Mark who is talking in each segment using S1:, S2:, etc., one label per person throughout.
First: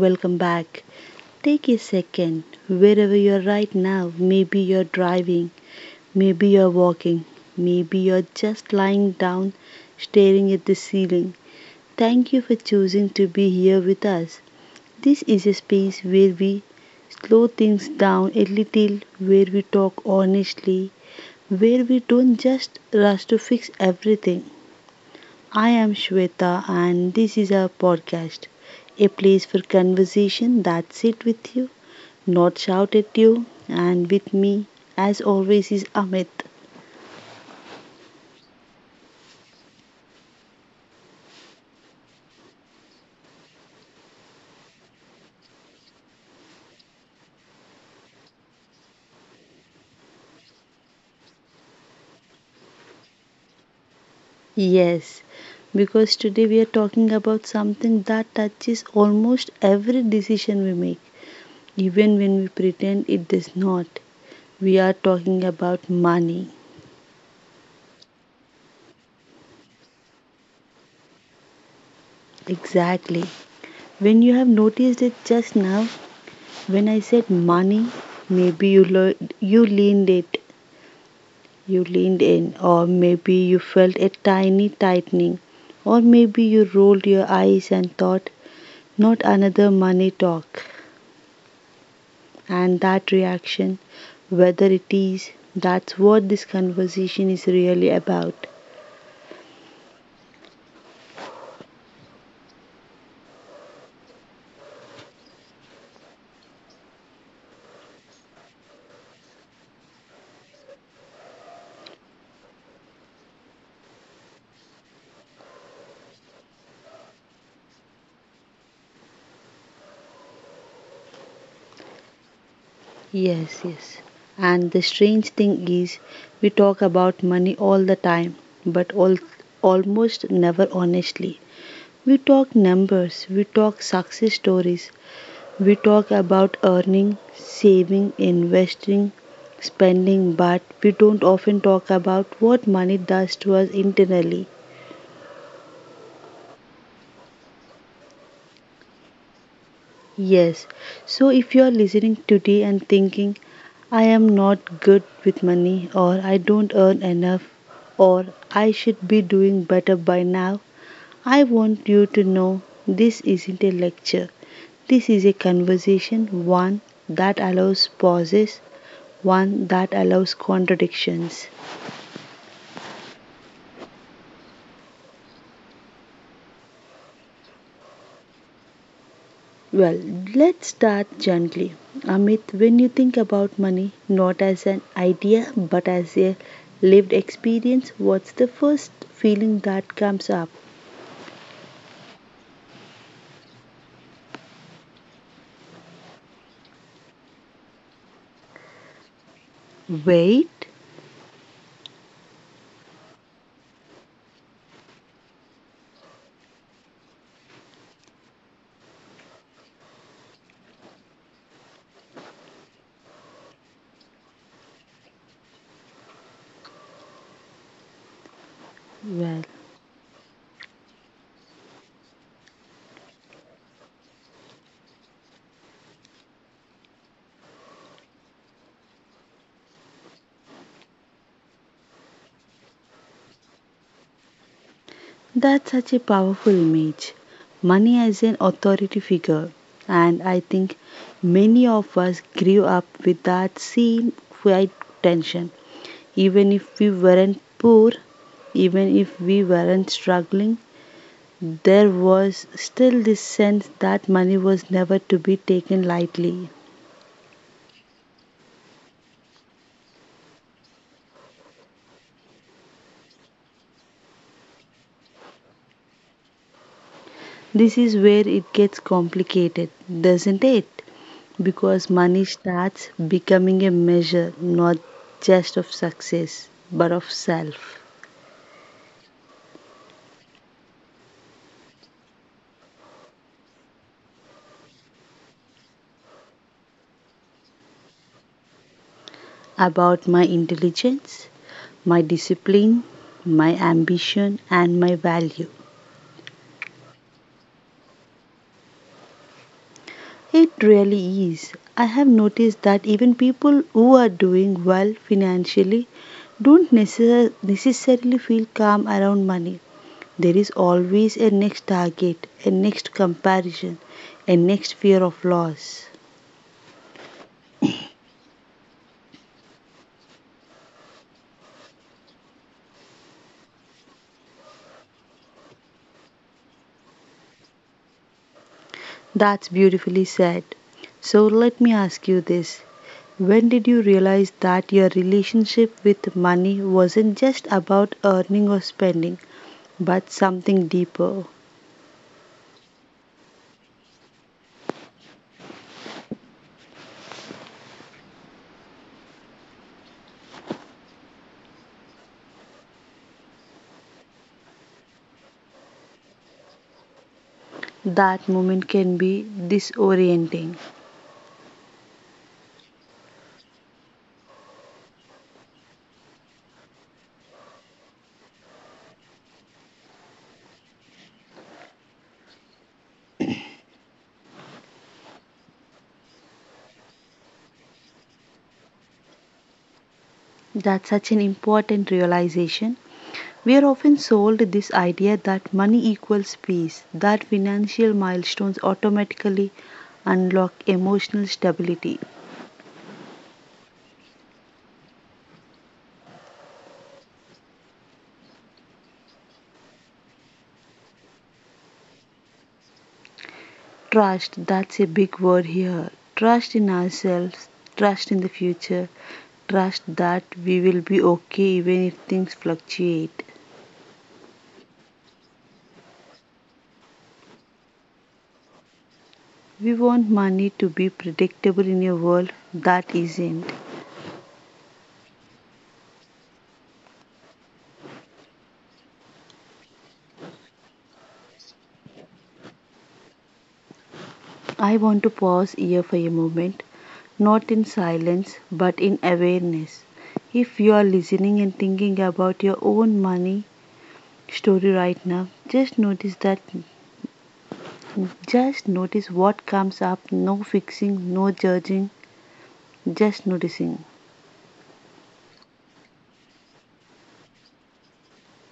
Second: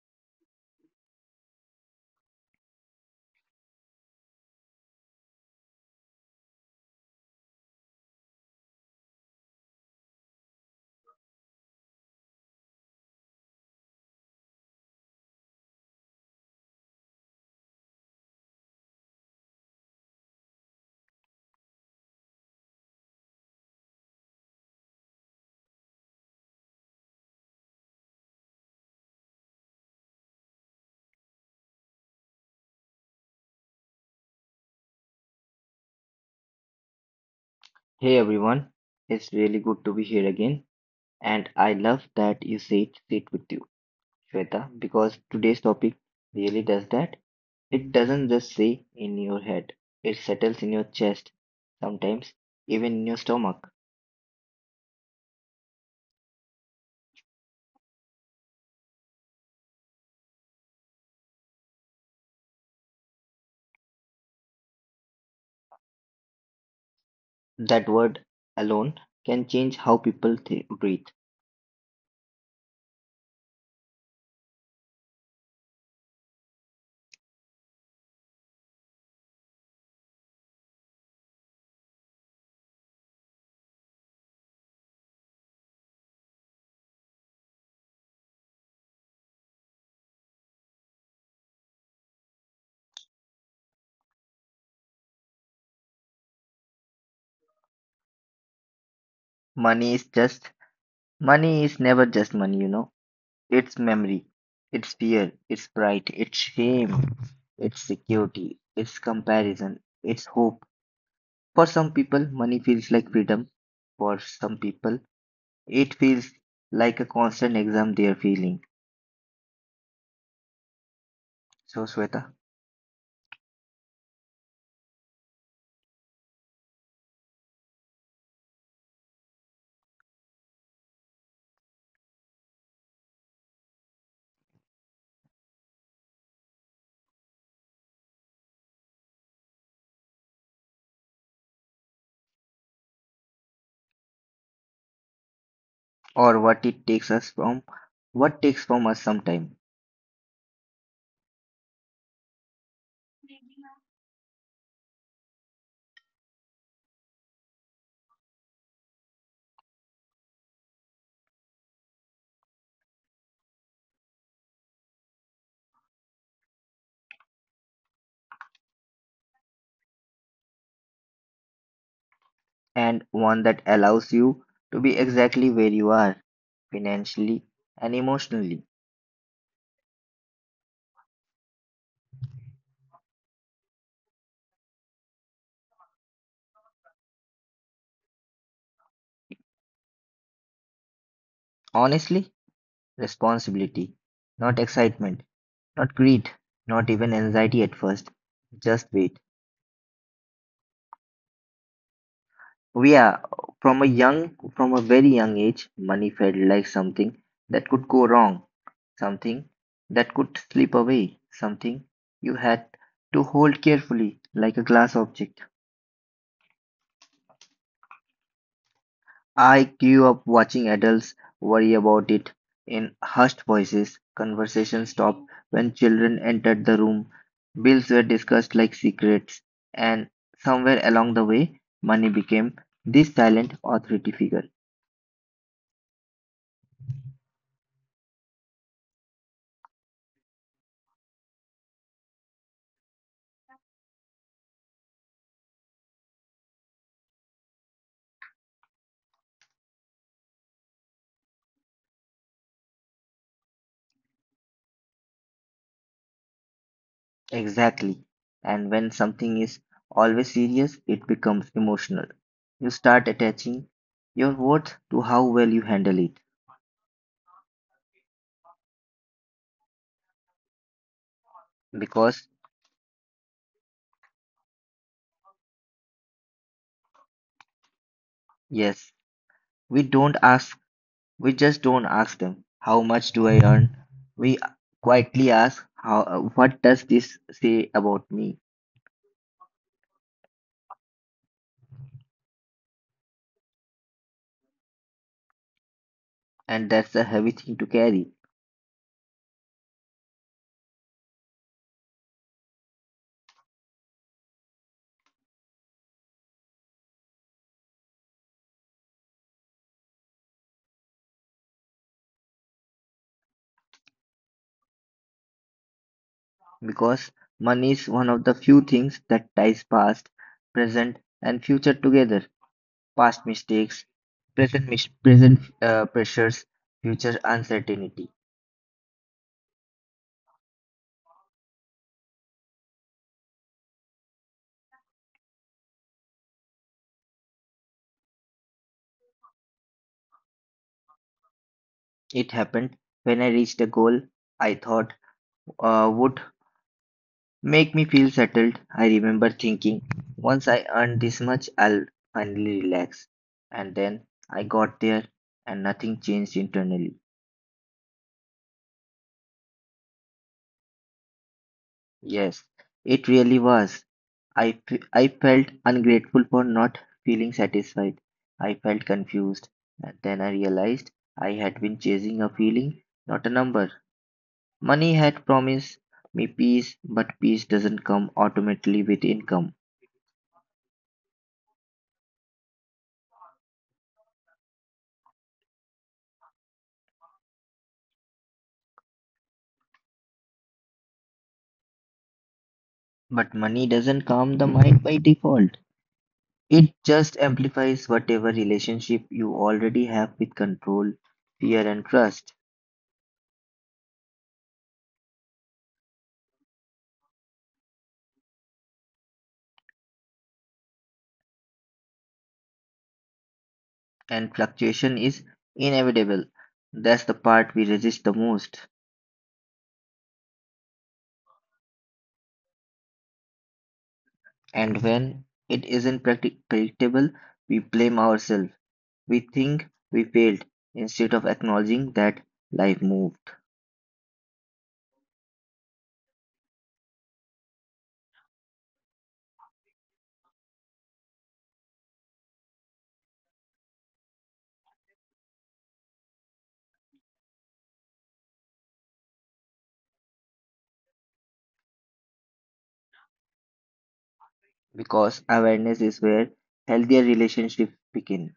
S1: welcome back. Take a second, wherever you're right now. Maybe you're driving, maybe you're walking, maybe you're just lying down staring at the ceiling. Thank you for choosing to be here with us. This is a space where we slow things down a little, where we talk honestly, where we don't just rush to fix everything. I am Shweta and this is our podcast, a place for conversation that sit with you, not shout at you, and with me as always is Amit.
S2: Hey everyone, it's really good to be here again, and I love that you said sit with you, Shweta, because today's topic really does that. It doesn't just stay in your head, it settles in your chest, sometimes even in your stomach.
S1: Yes, because today we are talking about something that touches almost every decision we make, even when we pretend it does not. We are talking about money.
S2: That word alone can change how people breathe.
S1: Exactly. When you have noticed it just now, when I said money, maybe you, lo- you leaned it You leaned in, or maybe you felt a tiny tightening, or maybe you rolled your eyes and thought, not another money talk. And that reaction, whether it is, that's what this conversation is really about.
S2: Money is just Money is never just money, you know. It's memory, it's fear, it's pride, it's shame, it's security, it's comparison, it's hope. For some people, money feels like freedom. For some people, it feels like a constant exam they are feeling. So, Sweta,
S1: Yes, yes. And the strange thing is, we talk about money all the time, but almost never honestly. We talk numbers, we talk success stories, we talk about earning, saving, investing, spending, but we don't often talk about what money does to us internally.
S2: or what it takes us from, what takes from us some time,
S1: Yes, so if you are listening today and thinking, I am not good with money, or I don't earn enough, or I should be doing better by now, I want you to know this isn't a lecture. This is a conversation, one that allows pauses, one that allows contradictions.
S2: and one that allows you to be exactly where you are financially and emotionally.
S1: Well, let's start gently. Amit, when you think about money, not as an idea but as a lived experience, what's the first feeling that comes up?
S2: Honestly, responsibility, not excitement, not greed, not even anxiety at first. Just wait.
S1: Wait?
S2: Yeah, from a very young age, money felt like something that could go wrong, something that could slip away, something you had to hold carefully like a glass object.
S1: Well,
S2: I grew up watching adults worry about it in hushed voices. Conversation stopped when children entered the room. Bills were discussed like secrets, and somewhere along the way, money became this silent authority figure.
S1: that's such a powerful image. Money as an authority figure. And I think many of us grew up with that same quiet tension, even if we weren't poor, even if we weren't struggling. There was still this sense that money was never to be taken lightly.
S2: Exactly. And when something is always serious, it becomes emotional. You start attaching your worth to how well you handle it.
S1: This is where it gets complicated, doesn't it, because money
S2: Because,
S1: starts becoming a measure not just of success but of self,
S2: yes, we don't ask, we just don't ask them, how much do I earn? We quietly ask, how, what does this say about me?
S1: about my intelligence, my discipline, my ambition and my value.
S2: And that's a heavy thing to carry.
S1: It really is. I have noticed that even people who are doing well financially don't necessarily feel calm around money. There is always a next target, a next comparison, a next fear of loss.
S2: Because money is one of the few things that ties past, present, and future together. Past mistakes, present mis- present pressures, future uncertainty.
S1: That's beautifully said. So let me ask you this. When did you realize that your relationship with money wasn't just about earning or spending, but something deeper?
S2: It happened when I reached a goal I thought would make me feel settled. I remember thinking, once I earn this much, I'll finally relax. And then I got there, and nothing changed internally.
S1: That moment can be disorienting.
S2: Yes, it really was. I felt ungrateful for not feeling satisfied. I felt confused. And then I realized I had been chasing a feeling, not a number. Money had promised me peace, but peace doesn't come automatically with income.
S1: That's such an important realization. We are often sold this idea that money equals peace, that financial milestones automatically unlock emotional stability.
S2: But money doesn't calm the mind by default. It just amplifies whatever relationship you already have with control, fear, and trust.
S1: Trust, that's a big word here. Trust in ourselves, trust in the future, trust that we will be okay even if things fluctuate.
S2: And fluctuation is inevitable. That's the part we resist the most.
S1: We want money to be predictable in a world that isn't.
S2: And when it isn't practi- predictable, we blame ourselves. We think we failed instead of acknowledging that life moved.
S1: I want to pause here for a moment, not in silence, but in awareness. If you are listening and thinking about your own money story right now, just notice that, just notice what comes up. No fixing, no judging, just noticing.
S2: Because awareness is where healthier relationships begin.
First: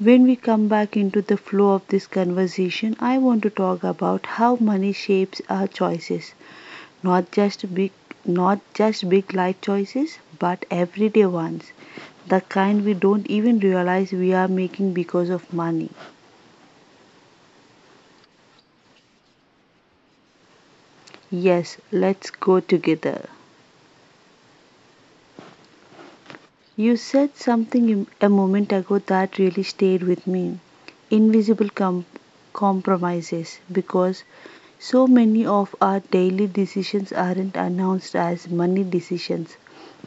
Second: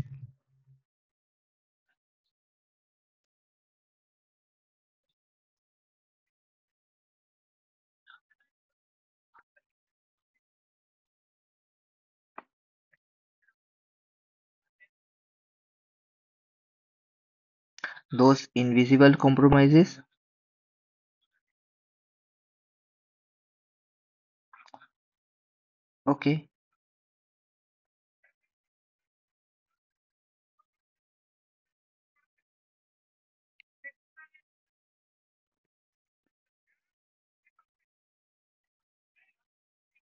S1: When we come back into the flow of this conversation, I want to talk about how money shapes our choices, not just big not just big life choices but everyday ones, the kind we don't even realize we are making because of money.
S2: Those invisible compromises,
S1: Yes, let's go together.
S2: okay,
S1: You said something a moment ago that really stayed with me, invisible compromises, because so many of our daily decisions aren't announced as money decisions,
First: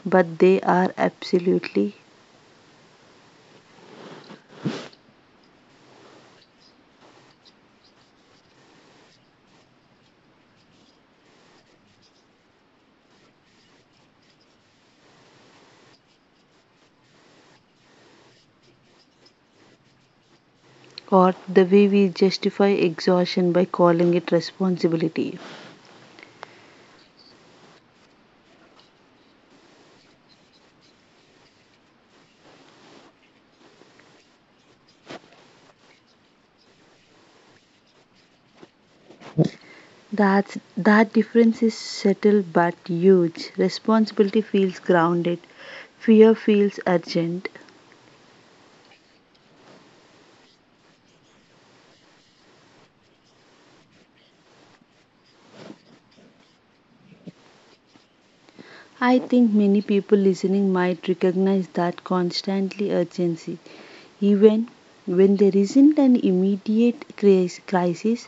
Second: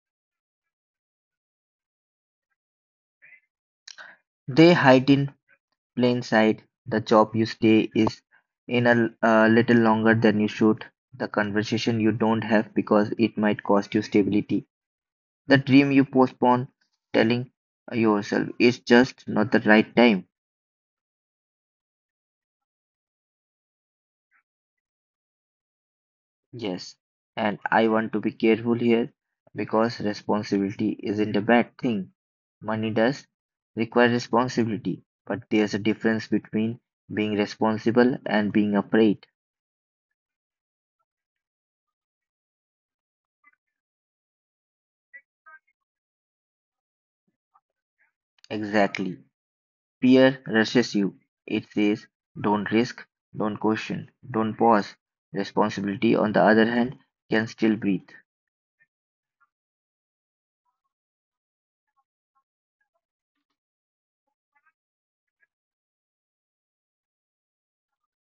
S1: but they are absolutely.
S2: they hide in plain sight. The job you stay is in a little longer than you should. The conversation you don't have because it might cost you stability. The dream you postpone, telling yourself it's just not the right time.
S1: Or the way we justify exhaustion by calling it responsibility.
S2: Yes, and I want to be careful here because responsibility isn't a bad thing. Money does require responsibility, but there's a difference between being responsible and being afraid.
S1: That's, that difference is subtle but huge. Responsibility feels grounded, fear feels urgent.
S2: Exactly. Fear rushes you. It says, don't risk, don't question, don't pause. Responsibility, on the other hand, can still breathe.
S1: I think many people listening might recognize that constantly urgency. Even when there isn't an immediate crisis,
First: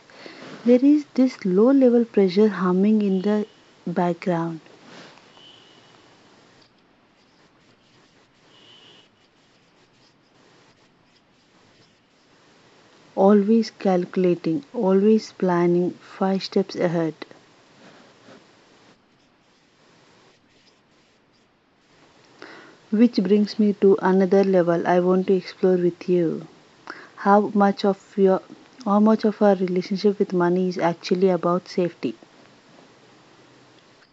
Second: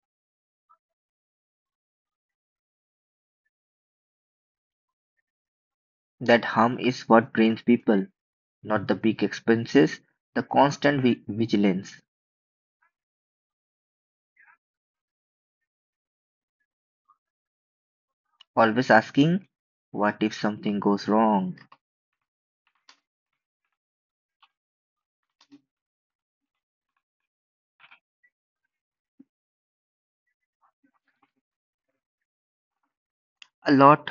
S1: there is this low level pressure humming in the background.
S2: That hum is what drains people. Not the big expenses, the constant vigilance,
S1: Always calculating, always planning five steps ahead.
S2: always asking, what if something goes wrong?
S1: Which brings me to another level I want to explore with you. How much of your how much of our relationship with money is actually about safety?
S2: A lot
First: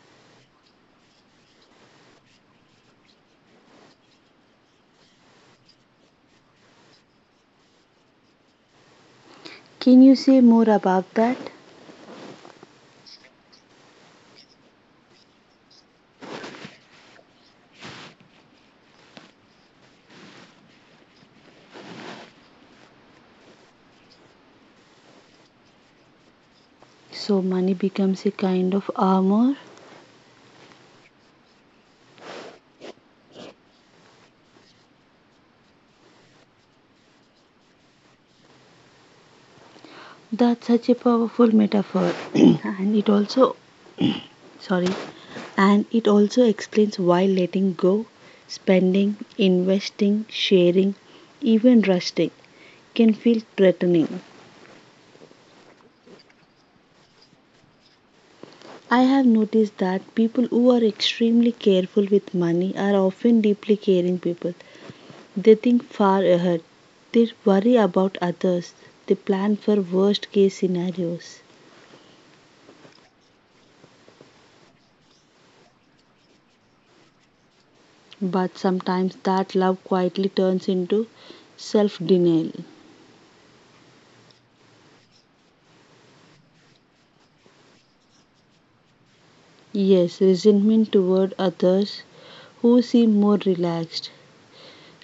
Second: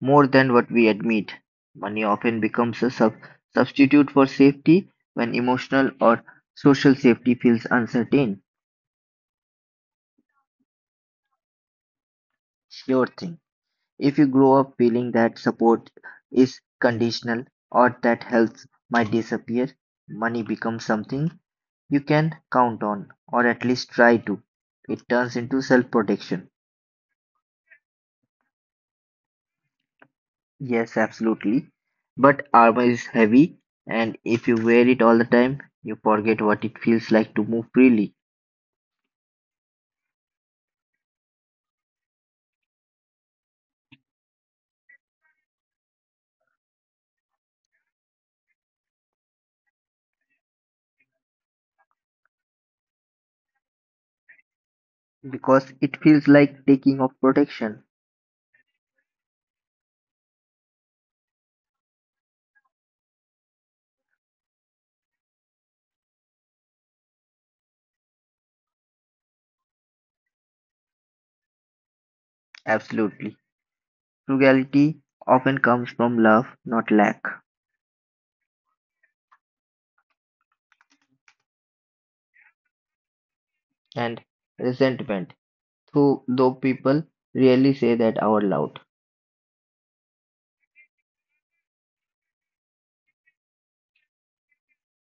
S2: more than what we admit. Money often becomes a substitute for safety when emotional or social safety feels uncertain.
S1: Can you say more about that?
S2: Sure thing. If you grow up feeling that support is conditional or that health might disappear, money becomes something you can count on, or at least try to. It turns into self protection.
S1: So money becomes a kind of armor.
S2: Yes, absolutely. But armor is heavy, and if you wear it all the time, you forget what it feels like to move freely,
S1: That's such a powerful metaphor and it also sorry and it also explains why letting go, spending, investing, sharing, even resting can feel threatening.
S2: because it feels like taking off protection.
S1: I have noticed that people who are extremely careful with money are often deeply caring people. They think far ahead. They worry about others. They plan for worst case scenarios.
S2: Absolutely. Frugality often comes from love, not lack,
S1: But sometimes that love quietly turns into self denial.
S2: and resentment, though people rarely say that out loud.
S1: Yes, resentment toward others who seem more relaxed.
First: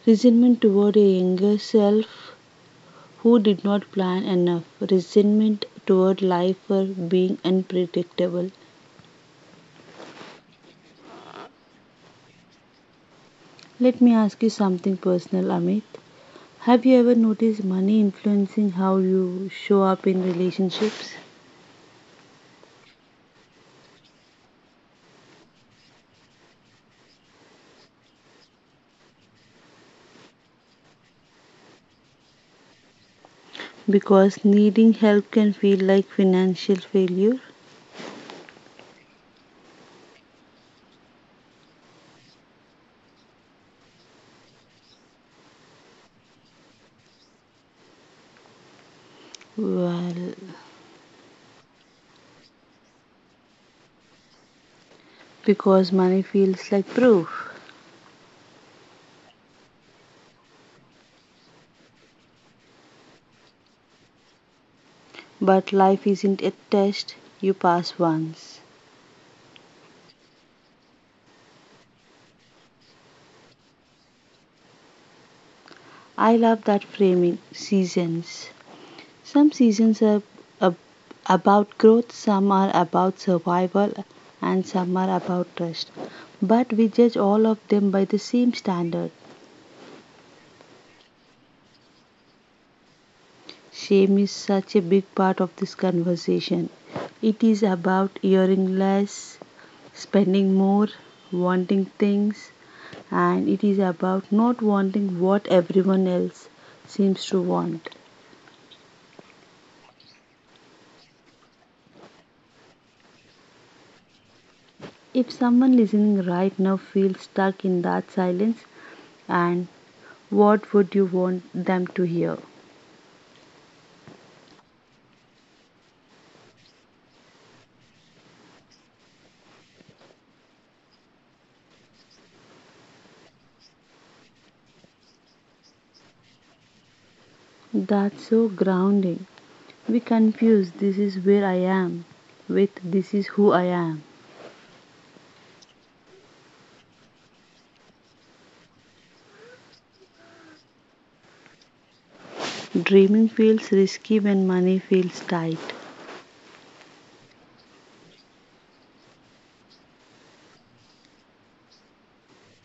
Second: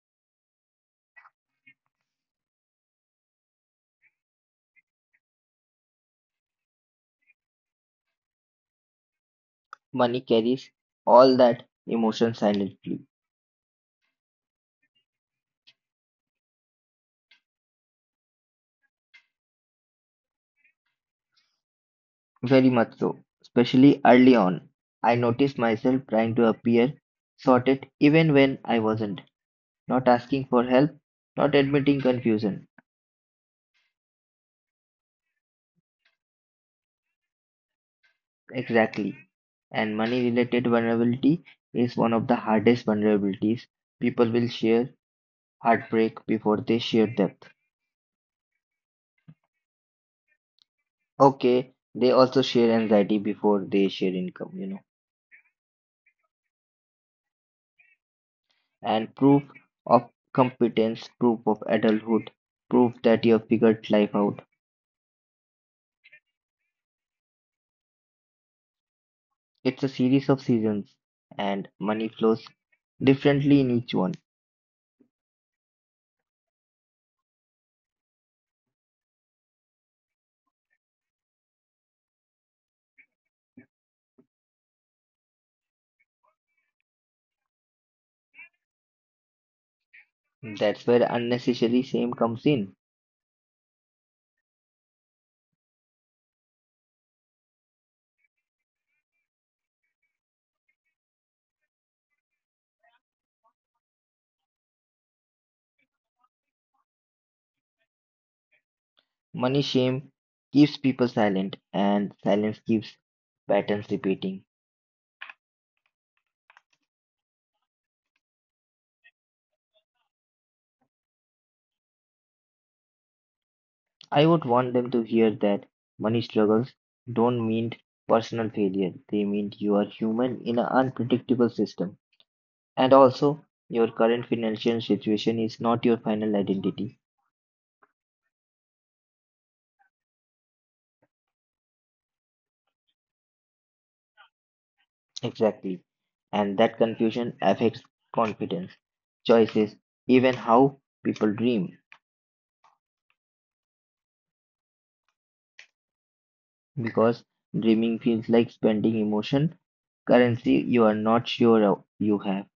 S1: Resentment toward a younger self who did not plan enough, resentment toward life for being unpredictable.
S2: Money carries all that emotion silently.
S1: Let me ask you something personal, Amit. Have you ever noticed money influencing how you show up in relationships?
S2: Very much so. Especially early on, I noticed myself trying to appear sorted even when I wasn't, not asking for help, not admitting confusion.
S1: Because needing help can feel like financial failure.
S2: Exactly. And money related vulnerability is one of the hardest vulnerabilities. People will share heartbreak before they share depth.
S1: Well,
S2: Okay, they also share anxiety before they share income.
S1: because money feels like proof.
S2: And proof of competence, proof of adulthood, proof that you have figured life out.
S1: But life isn't a test you pass once.
S2: It's a series of seasons, and money flows differently in each one.
S1: I love that framing, seasons. Some seasons are ab- about growth, some are about survival, and some are about trust. But we judge all of them by the same standard.
S2: That's where unnecessary shame comes in.
S1: Shame is such a big part of this conversation. It is about hearing less, spending more, wanting things, and it is about not wanting what everyone else seems to want.
S2: Money shame keeps people silent, and silence keeps patterns repeating.
S1: If someone listening right now feels stuck in that silence and what would you want them to hear?
S2: I would want them to hear that money struggles don't mean personal failure, they mean you are human in an unpredictable system. And also, your current financial situation is not your final identity.
S1: That's so grounding. We confuse this is where I am with this is who I am.
S2: Exactly. And that confusion affects confidence, choices, even how people dream.
S1: Dreaming feels risky when money feels tight.
S2: Because dreaming feels like spending emotion, currency you are not you have,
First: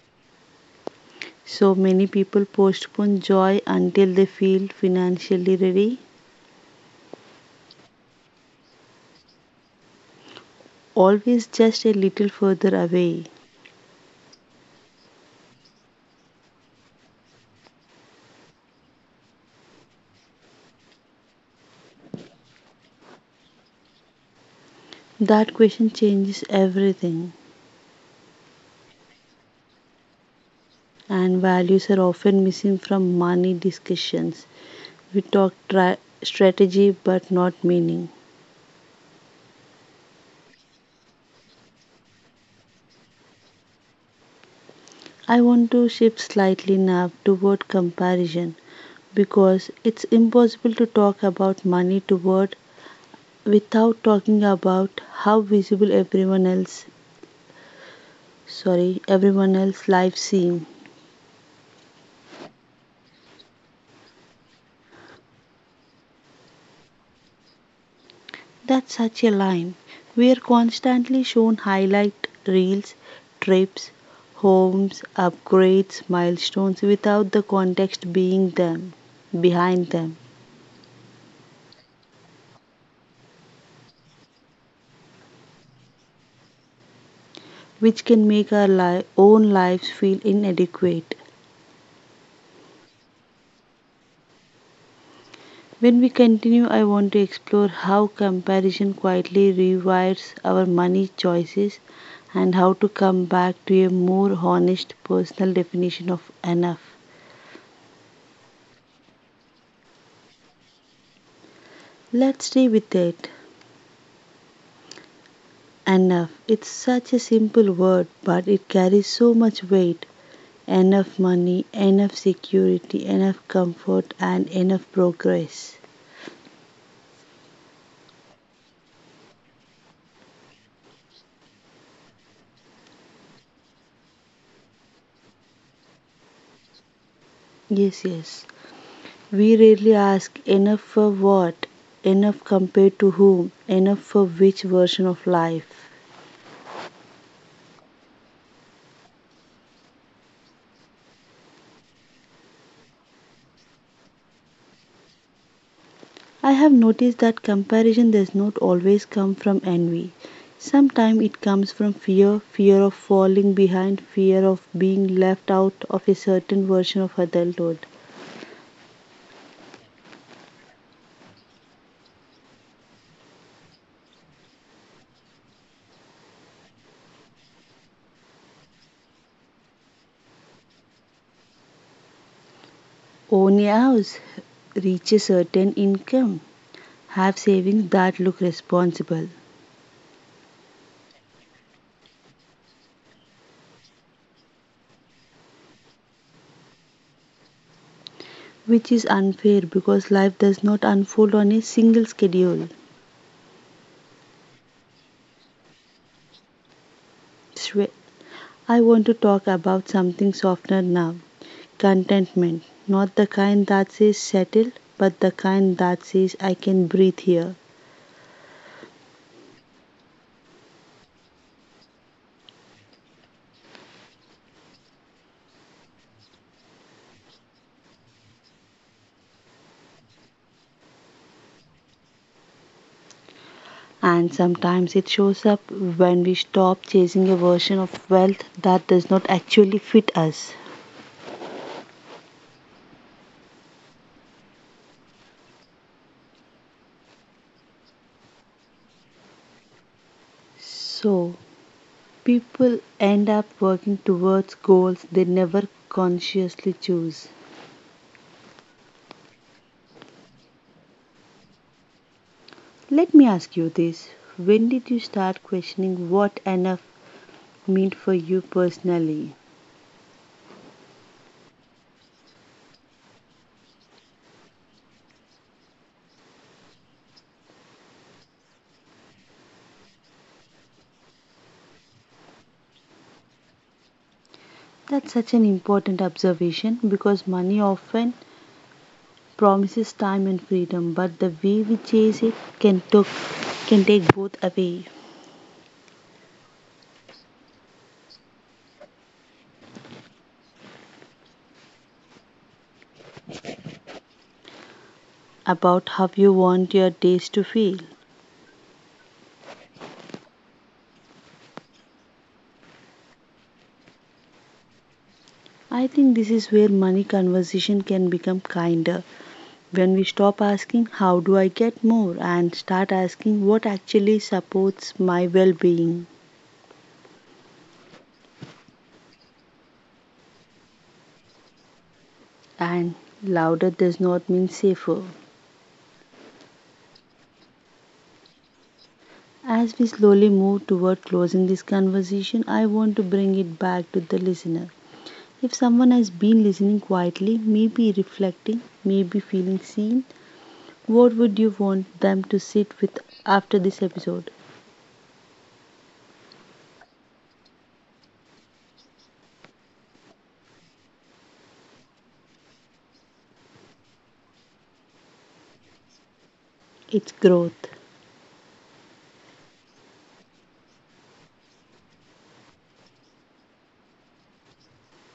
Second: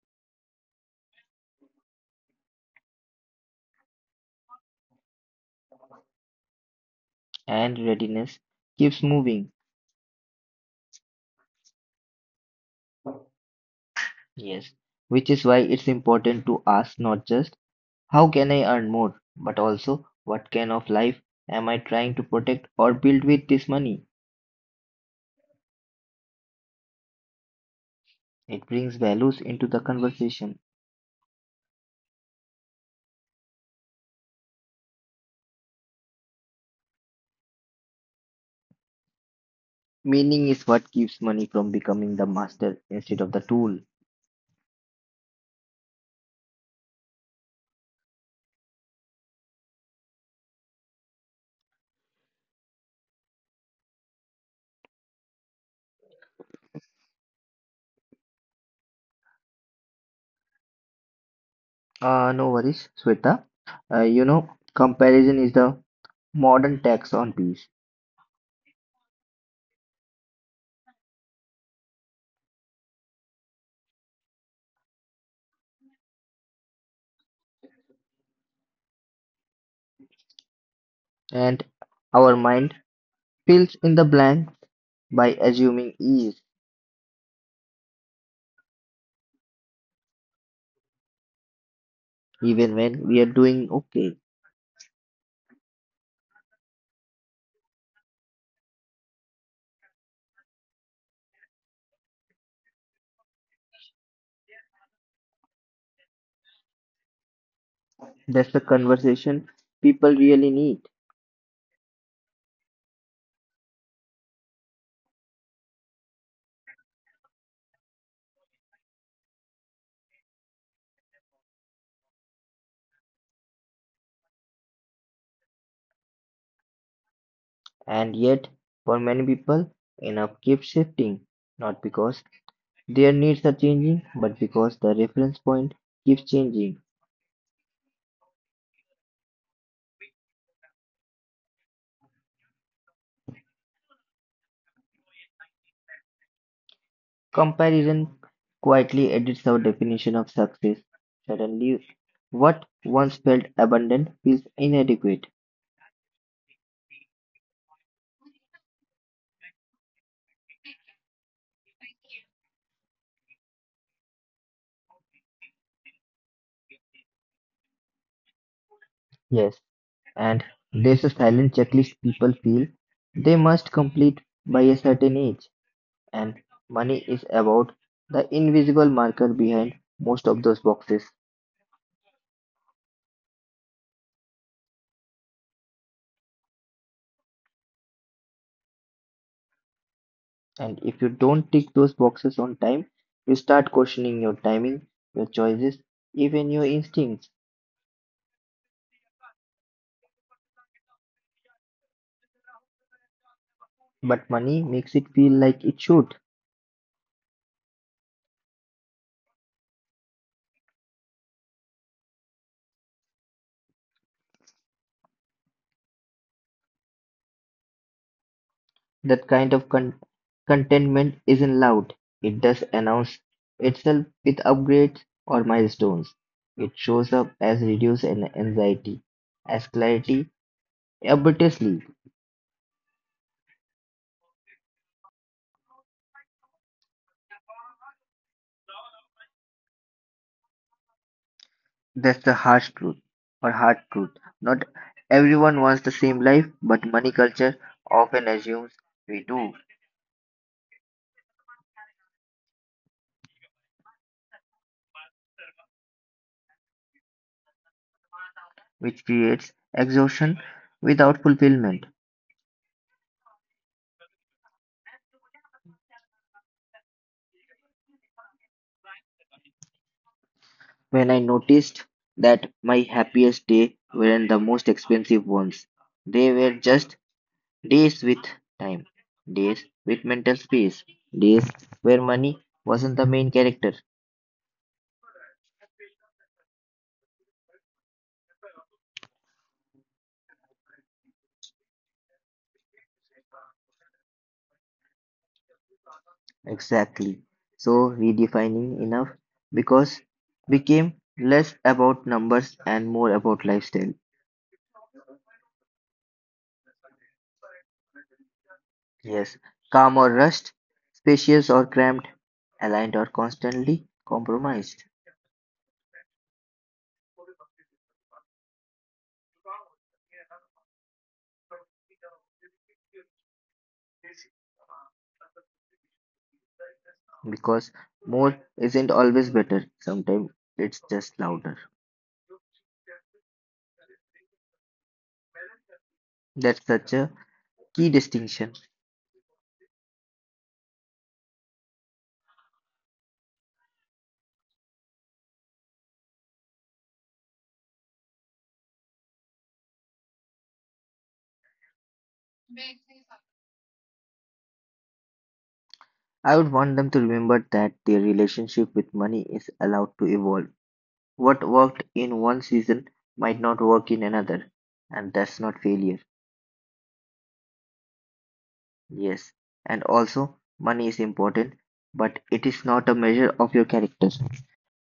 S1: So many people postpone joy until they feel financially ready,
S2: and readiness keeps moving.
S1: always just a little further away.
S2: Yes. Which is why it's important to ask not just how can I earn more, but also what kind of life am I trying to protect or build with this money?
S1: That question changes everything,
S2: It brings values into the conversation.
S1: and values are often missing from money discussions. We talk strategy but not meaning.
S2: Meaning is what keeps money from becoming the master instead of the tool.
S1: I want to shift slightly now toward comparison because it's impossible to talk about money toward without talking about how visible everyone else lives seem.
S2: No worries, Sweta. Comparison is the modern tax on peace,
S1: That's such a line. We are constantly shown highlight reels, trips, homes, upgrades, milestones without the context being them behind them,
S2: and our mind fills in the blanks by assuming ease,
S1: which can make our own lives feel inadequate.
S2: even when we are doing okay.
S1: When we continue, I want to explore how comparison quietly rewires our money choices and how to come back to a more honest personal definition of enough.
S2: That's the conversation people really need,
S1: Let's stay with it. Enough. It's such a simple word, but it carries so much weight. Enough money, enough security, enough comfort, and enough progress.
S2: and yet, for many people, enough keeps shifting, not because their needs are changing, but because the reference point keeps changing.
S1: Yes, yes. We rarely ask, enough for what? Enough compared to whom? Enough for which version of life?
S2: Comparison quietly edits our definition of success; suddenly what once felt abundant feels inadequate.
S1: I have noticed that comparison does not always come from envy. Sometimes it comes from fear, fear of falling behind, fear of being left out of a certain version of adulthood.
S2: Yes, and there's a silent checklist people feel they must complete by a certain age, and money is about the invisible marker behind most of those boxes.
S1: Own a house, reach a certain income, have savings that look responsible,
S2: And if you don't tick those boxes on time, you start questioning your timing, your choices, even your instincts.
S1: which is unfair because life does not unfold on a single schedule.
S2: But money makes it feel like it should.
S1: I want to talk about something softer now, contentment. Not the kind that says settle, but the kind that says I can breathe here.
S2: That kind of contentment isn't loud. It does announce itself with upgrades or milestones. It shows up as reduced anxiety, as clarity, a better sleep.
S1: And sometimes it shows up when we stop chasing a version of wealth that does not actually fit us.
S2: That's the harsh truth, or hard truth. Not everyone wants the same life, but money culture often assumes we do,
S1: So, people end up working towards goals they never consciously choose.
S2: which creates exhaustion without fulfillment.
S1: Let me ask you this, when did you start questioning what enough meant for you personally?
S2: When I noticed that my happiest days weren't the most expensive ones, they were just days with time. Days with mental space. Days where money wasn't the main character.
S1: That's such an important observation because money often promises time and freedom, but the way we chase it can, took, can take both away.
S2: Exactly. So redefining enough because became less about numbers and more about lifestyle.
S1: About how you want your days to feel.
S2: Yes. Calm or rushed, spacious or cramped, aligned or constantly compromised.
S1: I think this is where money conversation can become kinder. When we stop asking, how do I get more? And start asking, what actually supports my well being?
S2: Because more isn't always better. Sometimes it's just louder.
S1: And louder does not mean safer.
S2: That's such a key distinction.
S1: As we slowly move toward closing this conversation, I want to bring it back to the listener. If someone has been listening quietly, maybe reflecting, maybe feeling seen, what would you want them to sit with after this episode?
S2: I would want them to remember that their relationship with money is allowed to evolve. What worked in one season might not work in another, and that's not failure.
S1: It's growth.
S2: Yes. And also, money is important, but it is not a measure of your character.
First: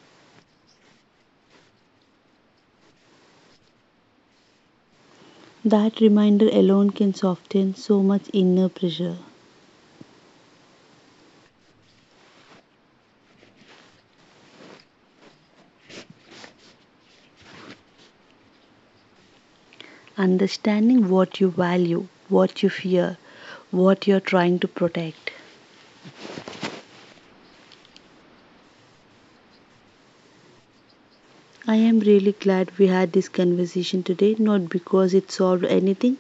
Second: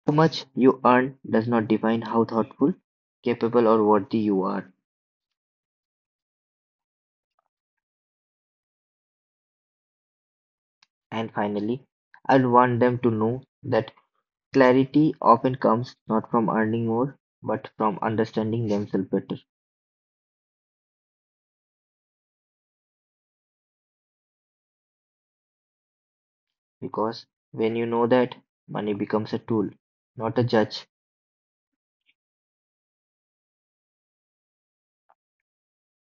S2: How much you earn does not define how thoughtful, capable, or worthy you are.
S1: That reminder alone can soften so much inner pressure.
S2: And finally, I'd want them to know that clarity often comes not from earning more, but from understanding themselves better.
S1: Understanding what you value, what you fear, what you're trying to protect.
S2: Because when you know that, money becomes a tool, not a judge.
S1: I am really glad we had this conversation today, not because it solved anything,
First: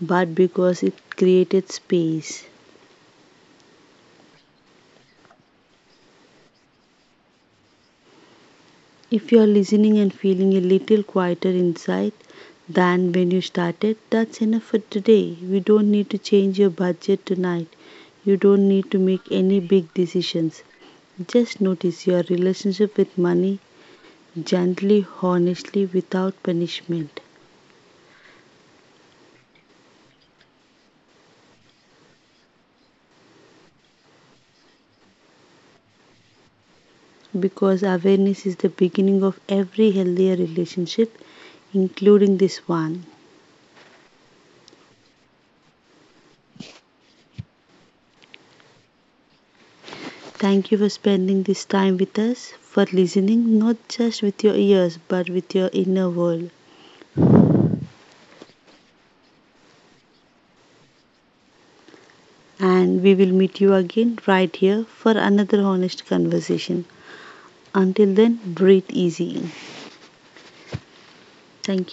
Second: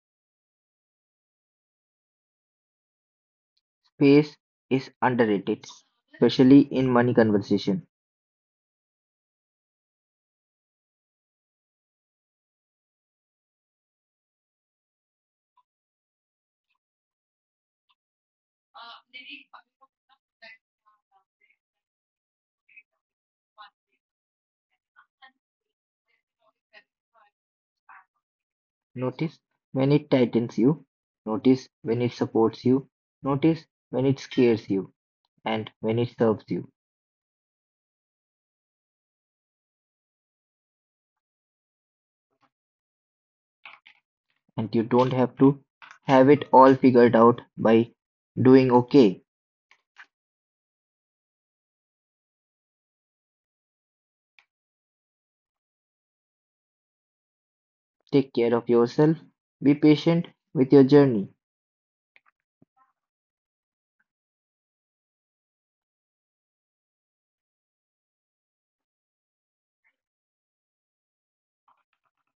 S1: but because it created space.
S2: Space is underrated, especially in money conversation.
S1: If you are listening and feeling a little quieter inside than when you started, that's enough for today. You don't need to change your budget tonight. You don't need to make any big decisions. Just notice your relationship with money, gently, honestly, without punishment.
S2: Notice when it tightens you, notice when it supports you, notice when it scares you, and when it serves you.
S1: Because awareness is the beginning of every healthier relationship, including this one.
S2: And you don't have to have it all figured out by doing okay.
S1: Thank you for spending this time with us, for listening not just with your ears but with your inner world.
S2: Take care of yourself, be patient with your journey.
S1: And we will meet you again right here for another honest conversation. Until then, breathe easy. Thank you.